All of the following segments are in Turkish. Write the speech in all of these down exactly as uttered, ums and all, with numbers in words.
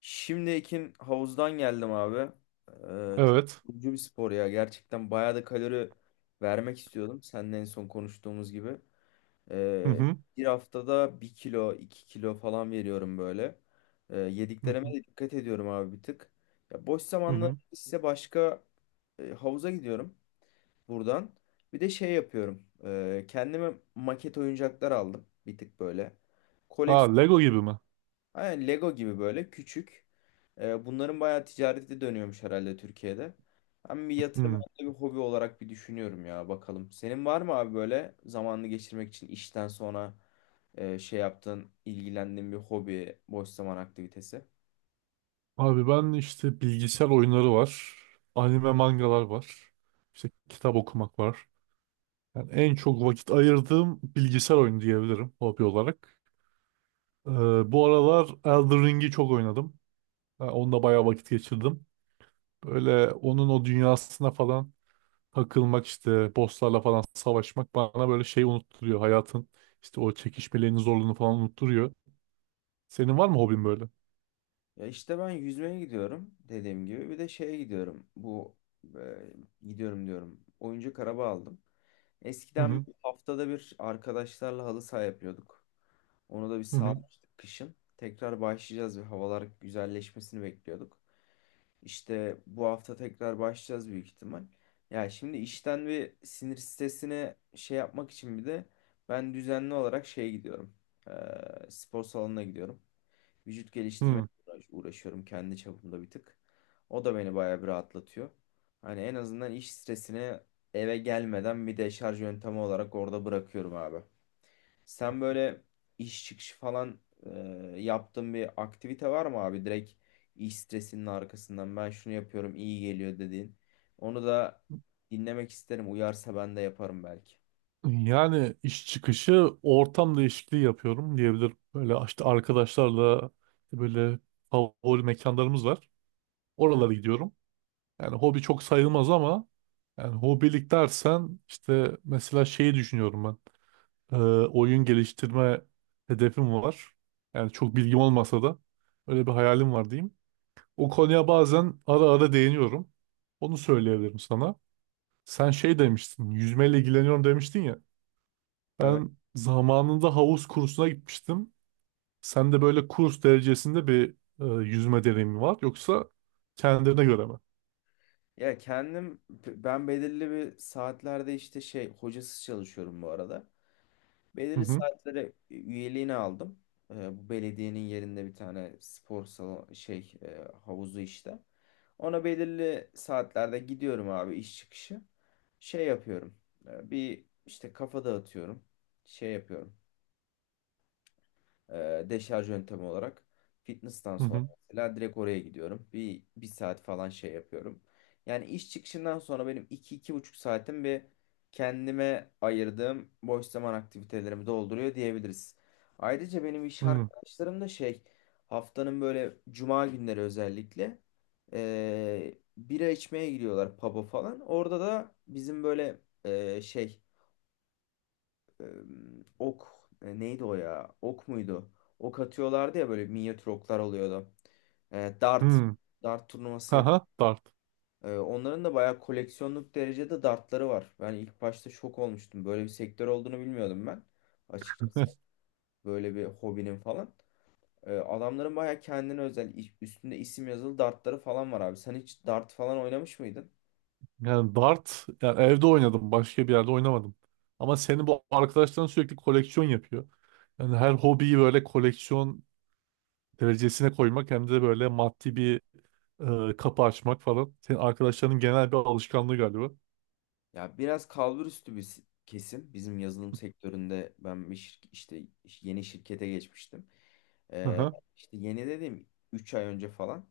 Şimdi Ekin havuzdan geldim abi. Ee, çok Evet. yorucu bir spor ya. Gerçekten bayağı da kalori vermek istiyordum. Seninle en son konuştuğumuz gibi. Hı Ee, hı. bir haftada bir kilo, iki kilo falan veriyorum böyle. Ee, Hı yediklerime hı. de dikkat ediyorum abi bir tık. Ya boş Hı zamanlarımda hı. ise başka e, havuza gidiyorum buradan. Bir de şey yapıyorum. Ee, kendime maket oyuncaklar aldım bir tık böyle. Aa, Lego gibi mi? Aynen Lego gibi böyle küçük. Ee, bunların bayağı ticareti dönüyormuş herhalde Türkiye'de. Ben bir yatırım Hı. hem de bir hobi olarak bir düşünüyorum ya bakalım. Senin var mı abi böyle zamanını geçirmek için işten sonra e, şey yaptığın, ilgilendiğin bir hobi, boş zaman aktivitesi? Abi ben işte bilgisayar oyunları var. Anime mangalar var. İşte kitap okumak var. Yani en çok vakit ayırdığım bilgisayar oyunu diyebilirim hobi olarak. Ee, Bu aralar Elden Ring'i çok oynadım. Yani onda bayağı vakit geçirdim. Böyle onun o dünyasına falan takılmak, işte bosslarla falan savaşmak bana böyle şey unutturuyor. Hayatın işte o çekişmelerini, zorluğunu falan unutturuyor. Senin var mı hobin böyle? Ya işte ben yüzmeye gidiyorum dediğim gibi. Bir de şeye gidiyorum. Bu e, gidiyorum diyorum. Oyuncak araba aldım. Hı Eskiden hı. haftada bir arkadaşlarla halı saha yapıyorduk. Onu da bir Hı hı. salmıştık kışın. Tekrar başlayacağız ve havalar güzelleşmesini bekliyorduk. İşte bu hafta tekrar başlayacağız büyük ihtimal. Ya şimdi işten ve sinir stresine şey yapmak için bir de ben düzenli olarak şeye gidiyorum. Ee, spor salonuna gidiyorum. Vücut geliştirme Hı. uğraşıyorum kendi çapımda bir tık. O da beni bayağı bir rahatlatıyor. Hani en azından iş stresini eve gelmeden bir de şarj yöntemi olarak orada bırakıyorum abi. Sen böyle iş çıkışı falan e, yaptığın bir aktivite var mı abi? Direkt iş stresinin arkasından ben şunu yapıyorum iyi geliyor dediğin. Onu da dinlemek isterim. Uyarsa ben de yaparım belki. Yani iş çıkışı ortam değişikliği yapıyorum diyebilirim. Böyle işte arkadaşlarla böyle favori mekanlarımız var. Oralara gidiyorum. Yani hobi çok sayılmaz ama yani hobilik dersen işte mesela şeyi düşünüyorum ben. Ee, Oyun geliştirme hedefim var. Yani çok bilgim olmasa da öyle bir hayalim var diyeyim. O konuya bazen ara ara değiniyorum. Onu söyleyebilirim sana. Sen şey demiştin, yüzmeyle ilgileniyorum demiştin ya. Evet. Ben zamanında havuz kursuna gitmiştim. Sen de böyle kurs derecesinde bir e, yüzme deneyimi var. Yoksa kendine göre mi? Ya kendim ben belirli bir saatlerde işte şey hocasız çalışıyorum bu arada. Hı Belirli hı saatlere üyeliğini aldım. Ee, bu belediyenin yerinde bir tane spor salonu şey e, havuzu işte. Ona belirli saatlerde gidiyorum abi iş çıkışı. Şey yapıyorum. e, bir işte kafa dağıtıyorum. Şey yapıyorum e, deşarj yöntemi olarak fitness'tan hı sonra hı. mesela direkt oraya gidiyorum. Bir, bir saat falan şey yapıyorum. Yani iş çıkışından sonra benim iki iki buçuk saatim bir kendime ayırdığım boş zaman aktivitelerimi dolduruyor diyebiliriz. Ayrıca benim iş Hı, arkadaşlarım da şey haftanın böyle cuma günleri özellikle e, bira içmeye gidiyorlar pub'a falan. Orada da bizim böyle e, şey e, ok e, neydi o ya? Ok muydu? Ok atıyorlardı ya böyle minyatür oklar oluyordu. E, dart hı. dart turnuvası yap. Haha, dart. E, onların da bayağı koleksiyonluk derecede dartları var. Ben ilk başta şok olmuştum. Böyle bir sektör olduğunu bilmiyordum ben. Açıkçası böyle bir hobinin falan. E, adamların bayağı kendine özel iş- üstünde isim yazılı dartları falan var abi. Sen hiç dart falan oynamış mıydın? Yani dart, yani evde oynadım. Başka bir yerde oynamadım. Ama senin bu arkadaşların sürekli koleksiyon yapıyor. Yani her hobiyi böyle koleksiyon derecesine koymak, hem de böyle maddi bir e, kapı açmak falan. Senin arkadaşlarının genel bir alışkanlığı galiba. Ya biraz kalbur üstü bir s- kesim. Bizim yazılım sektöründe ben bir şirk- işte yeni şirkete geçmiştim. Hı Ee, hı işte yeni dedim üç ay önce falan.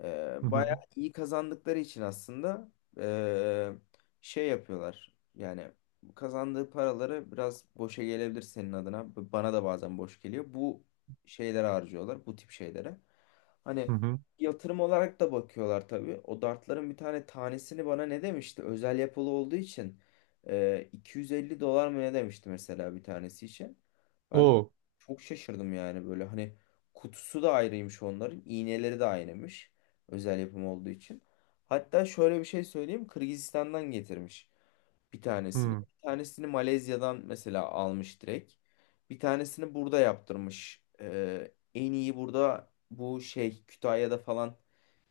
Ee, hı bayağı hı. iyi kazandıkları için aslında ee, şey yapıyorlar. Yani kazandığı paraları biraz boşa gelebilir senin adına. B- Bana da bazen boş geliyor. Bu şeylere harcıyorlar, bu tip şeylere. Hı Hani hı. yatırım olarak da bakıyorlar tabii. O dartların bir tane tanesini bana ne demişti? Özel yapılı olduğu için ee, iki yüz elli dolar mı ne demişti mesela bir tanesi için. Ben de Oo. çok şaşırdım yani böyle hani kutusu da ayrıymış onların, iğneleri de aynıymış. Özel yapım olduğu için. Hatta şöyle bir şey söyleyeyim. Kırgızistan'dan getirmiş bir Hı. tanesini. Hı. Bir tanesini Malezya'dan mesela almış direkt. Bir tanesini burada yaptırmış. Ee, en iyi burada bu şey Kütahya'da falan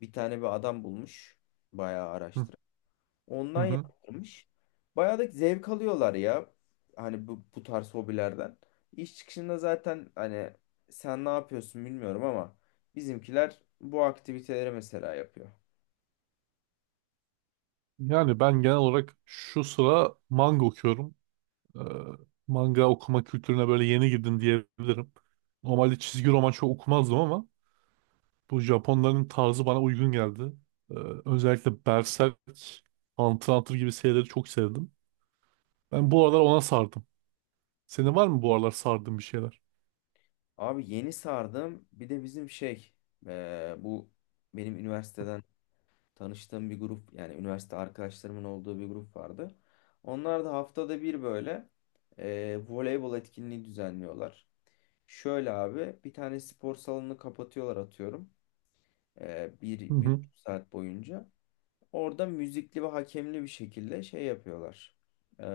bir tane bir adam bulmuş. Bayağı araştırıp. Hı Ondan hı. yaptırmış. Bayağı da zevk alıyorlar ya. Hani bu, bu tarz hobilerden. İş çıkışında zaten hani sen ne yapıyorsun bilmiyorum ama bizimkiler bu aktiviteleri mesela yapıyor. Yani ben genel olarak şu sıra manga okuyorum. Ee, Manga okuma kültürüne böyle yeni girdim diyebilirim. Normalde çizgi roman çok okumazdım ama bu Japonların tarzı bana uygun geldi. Ee, Özellikle Berserk, Hunter x Hunter gibi serileri çok sevdim. Ben bu aralar ona sardım. Senin var mı bu aralar sardığın bir şeyler? Abi yeni sardım. Bir de bizim şey eee, bu benim üniversiteden tanıştığım bir grup yani üniversite arkadaşlarımın olduğu bir grup vardı. Onlar da haftada bir böyle eee, voleybol etkinliği düzenliyorlar. Şöyle abi bir tane spor salonunu kapatıyorlar atıyorum. Eee, bir, Hı bir hı. buçuk saat boyunca. Orada müzikli ve hakemli bir şekilde şey yapıyorlar. Eee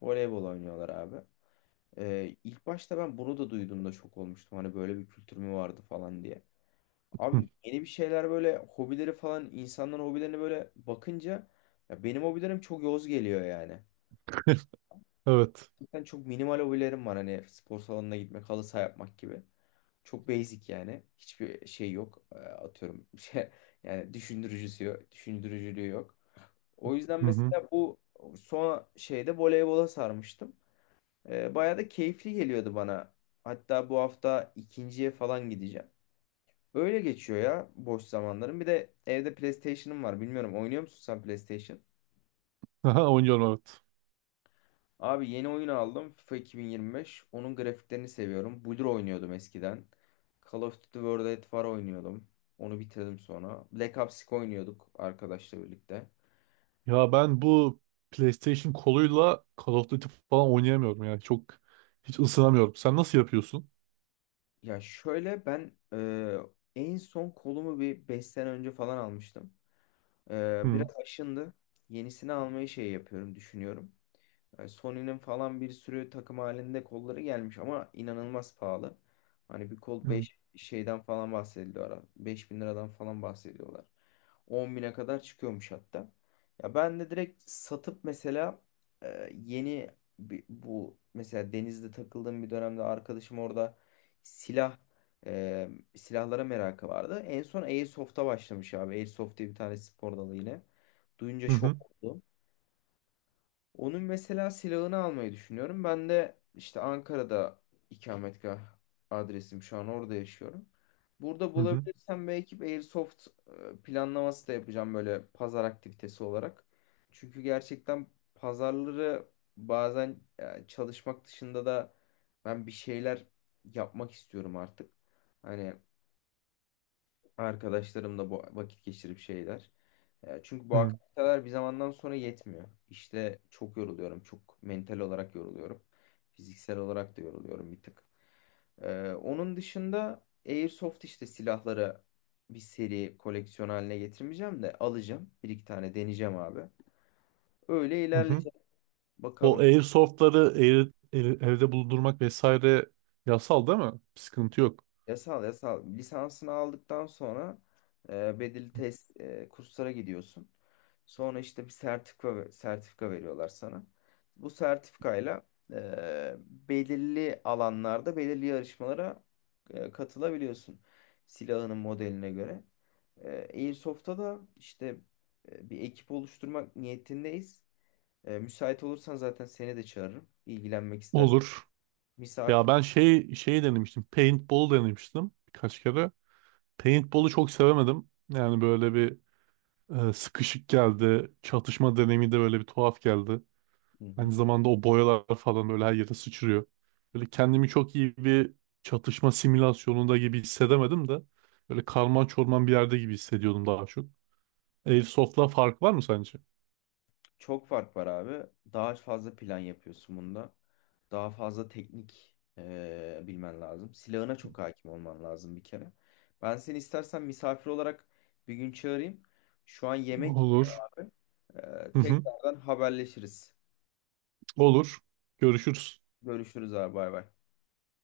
voleybol oynuyorlar abi. Ee, ilk başta ben bunu da duyduğumda şok olmuştum. Hani böyle bir kültür mü vardı falan diye. Evet. Abi yeni bir şeyler böyle hobileri falan insanların hobilerine böyle bakınca ya benim hobilerim çok yoz geliyor yani. Hı. Evet. Gerçekten çok minimal hobilerim var hani spor salonuna gitmek, halı saha yapmak gibi. Çok basic yani. Hiçbir şey yok. Ee, Atıyorum şey yani düşündürücüsü yok, düşündürücülüğü yok. O yüzden Hı hı. mesela bu son şeyde voleybola sarmıştım. E, bayağı da keyifli geliyordu bana. Hatta bu hafta ikinciye falan gideceğim. Öyle geçiyor ya boş zamanlarım. Bir de evde PlayStation'ım var. Bilmiyorum oynuyor musun sen PlayStation? Aha, oynuyorum, evet. Abi yeni oyun aldım FIFA iki bin yirmi beş. Onun grafiklerini seviyorum. Blur oynuyordum eskiden. Call of Duty World at War oynuyordum. Onu bitirdim sonra. Black Ops iki oynuyorduk arkadaşla birlikte. Ya ben bu PlayStation koluyla Call of Duty falan oynayamıyorum, yani çok hiç ısınamıyorum. Sen nasıl yapıyorsun? Ya şöyle ben e, en son kolumu bir beş sene önce falan almıştım. Ee, Hı biraz hı. aşındı. Yenisini almayı şey yapıyorum, düşünüyorum. Yani Sony'nin falan bir sürü takım halinde kolları gelmiş ama inanılmaz pahalı. Hani bir kol beş şeyden falan bahsediliyor ara. Beş bin liradan falan bahsediyorlar. On bine kadar çıkıyormuş hatta. Ya ben de direkt satıp mesela e, yeni bir- bu mesela denizde takıldığım bir dönemde arkadaşım orada silah e, silahlara merakı vardı. En son Airsoft'a başlamış abi. Airsoft diye bir tane spor dalı yine. Duyunca Hı şok hı. oldum. Onun mesela silahını almayı düşünüyorum. Ben de işte Ankara'da ikametgah adresim şu an orada yaşıyorum. Burada Hı hı. bulabilirsem belki bir Airsoft e, planlaması da yapacağım böyle pazar aktivitesi olarak. Çünkü gerçekten pazarları bazen e, çalışmak dışında da ben bir şeyler yapmak istiyorum artık. Hani arkadaşlarımla bu vakit geçirip şeyler. E, Çünkü bu aktiviteler bir zamandan sonra yetmiyor. İşte çok yoruluyorum. Çok mental olarak yoruluyorum. Fiziksel olarak da yoruluyorum bir tık. E, onun dışında Airsoft işte silahları bir seri koleksiyon haline getirmeyeceğim de alacağım. Bir iki tane deneyeceğim abi. Öyle Hı hı. ilerleyeceğim. O Bakalım. airsoftları air- air- evde bulundurmak vesaire yasal değil mi? Bir sıkıntı yok. Yasal yasal lisansını aldıktan sonra e, bedeli test e, kurslara gidiyorsun. Sonra işte bir sertifika sertifika veriyorlar sana. Bu sertifikayla e, belirli alanlarda belirli yarışmalara e, katılabiliyorsun. Silahının modeline göre. E, Airsoft'ta da işte e, bir ekip oluşturmak niyetindeyiz. E, müsait olursan zaten seni de çağırırım. İlgilenmek istersen. Olur. Misafir. Ya ben şey şey denemiştim. Paintball denemiştim birkaç kere. Paintball'u çok sevemedim. Yani böyle bir e, sıkışık geldi. Çatışma deneyimi de böyle bir tuhaf geldi. Hı Aynı hı. zamanda o boyalar falan böyle her yere sıçrıyor. Böyle kendimi çok iyi bir çatışma simülasyonunda gibi hissedemedim de. Böyle karman çorman bir yerde gibi hissediyordum daha çok. Airsoft'la fark var mı sence? Çok fark var abi. Daha fazla plan yapıyorsun bunda. Daha fazla teknik eee, bilmen lazım. Silahına çok hakim olman lazım bir kere. Ben seni istersen misafir olarak bir gün çağırayım. Şu an yemek. Olur. Eee, Hı hı. tekrardan haberleşiriz. Olur. Görüşürüz. Görüşürüz abi bay bay.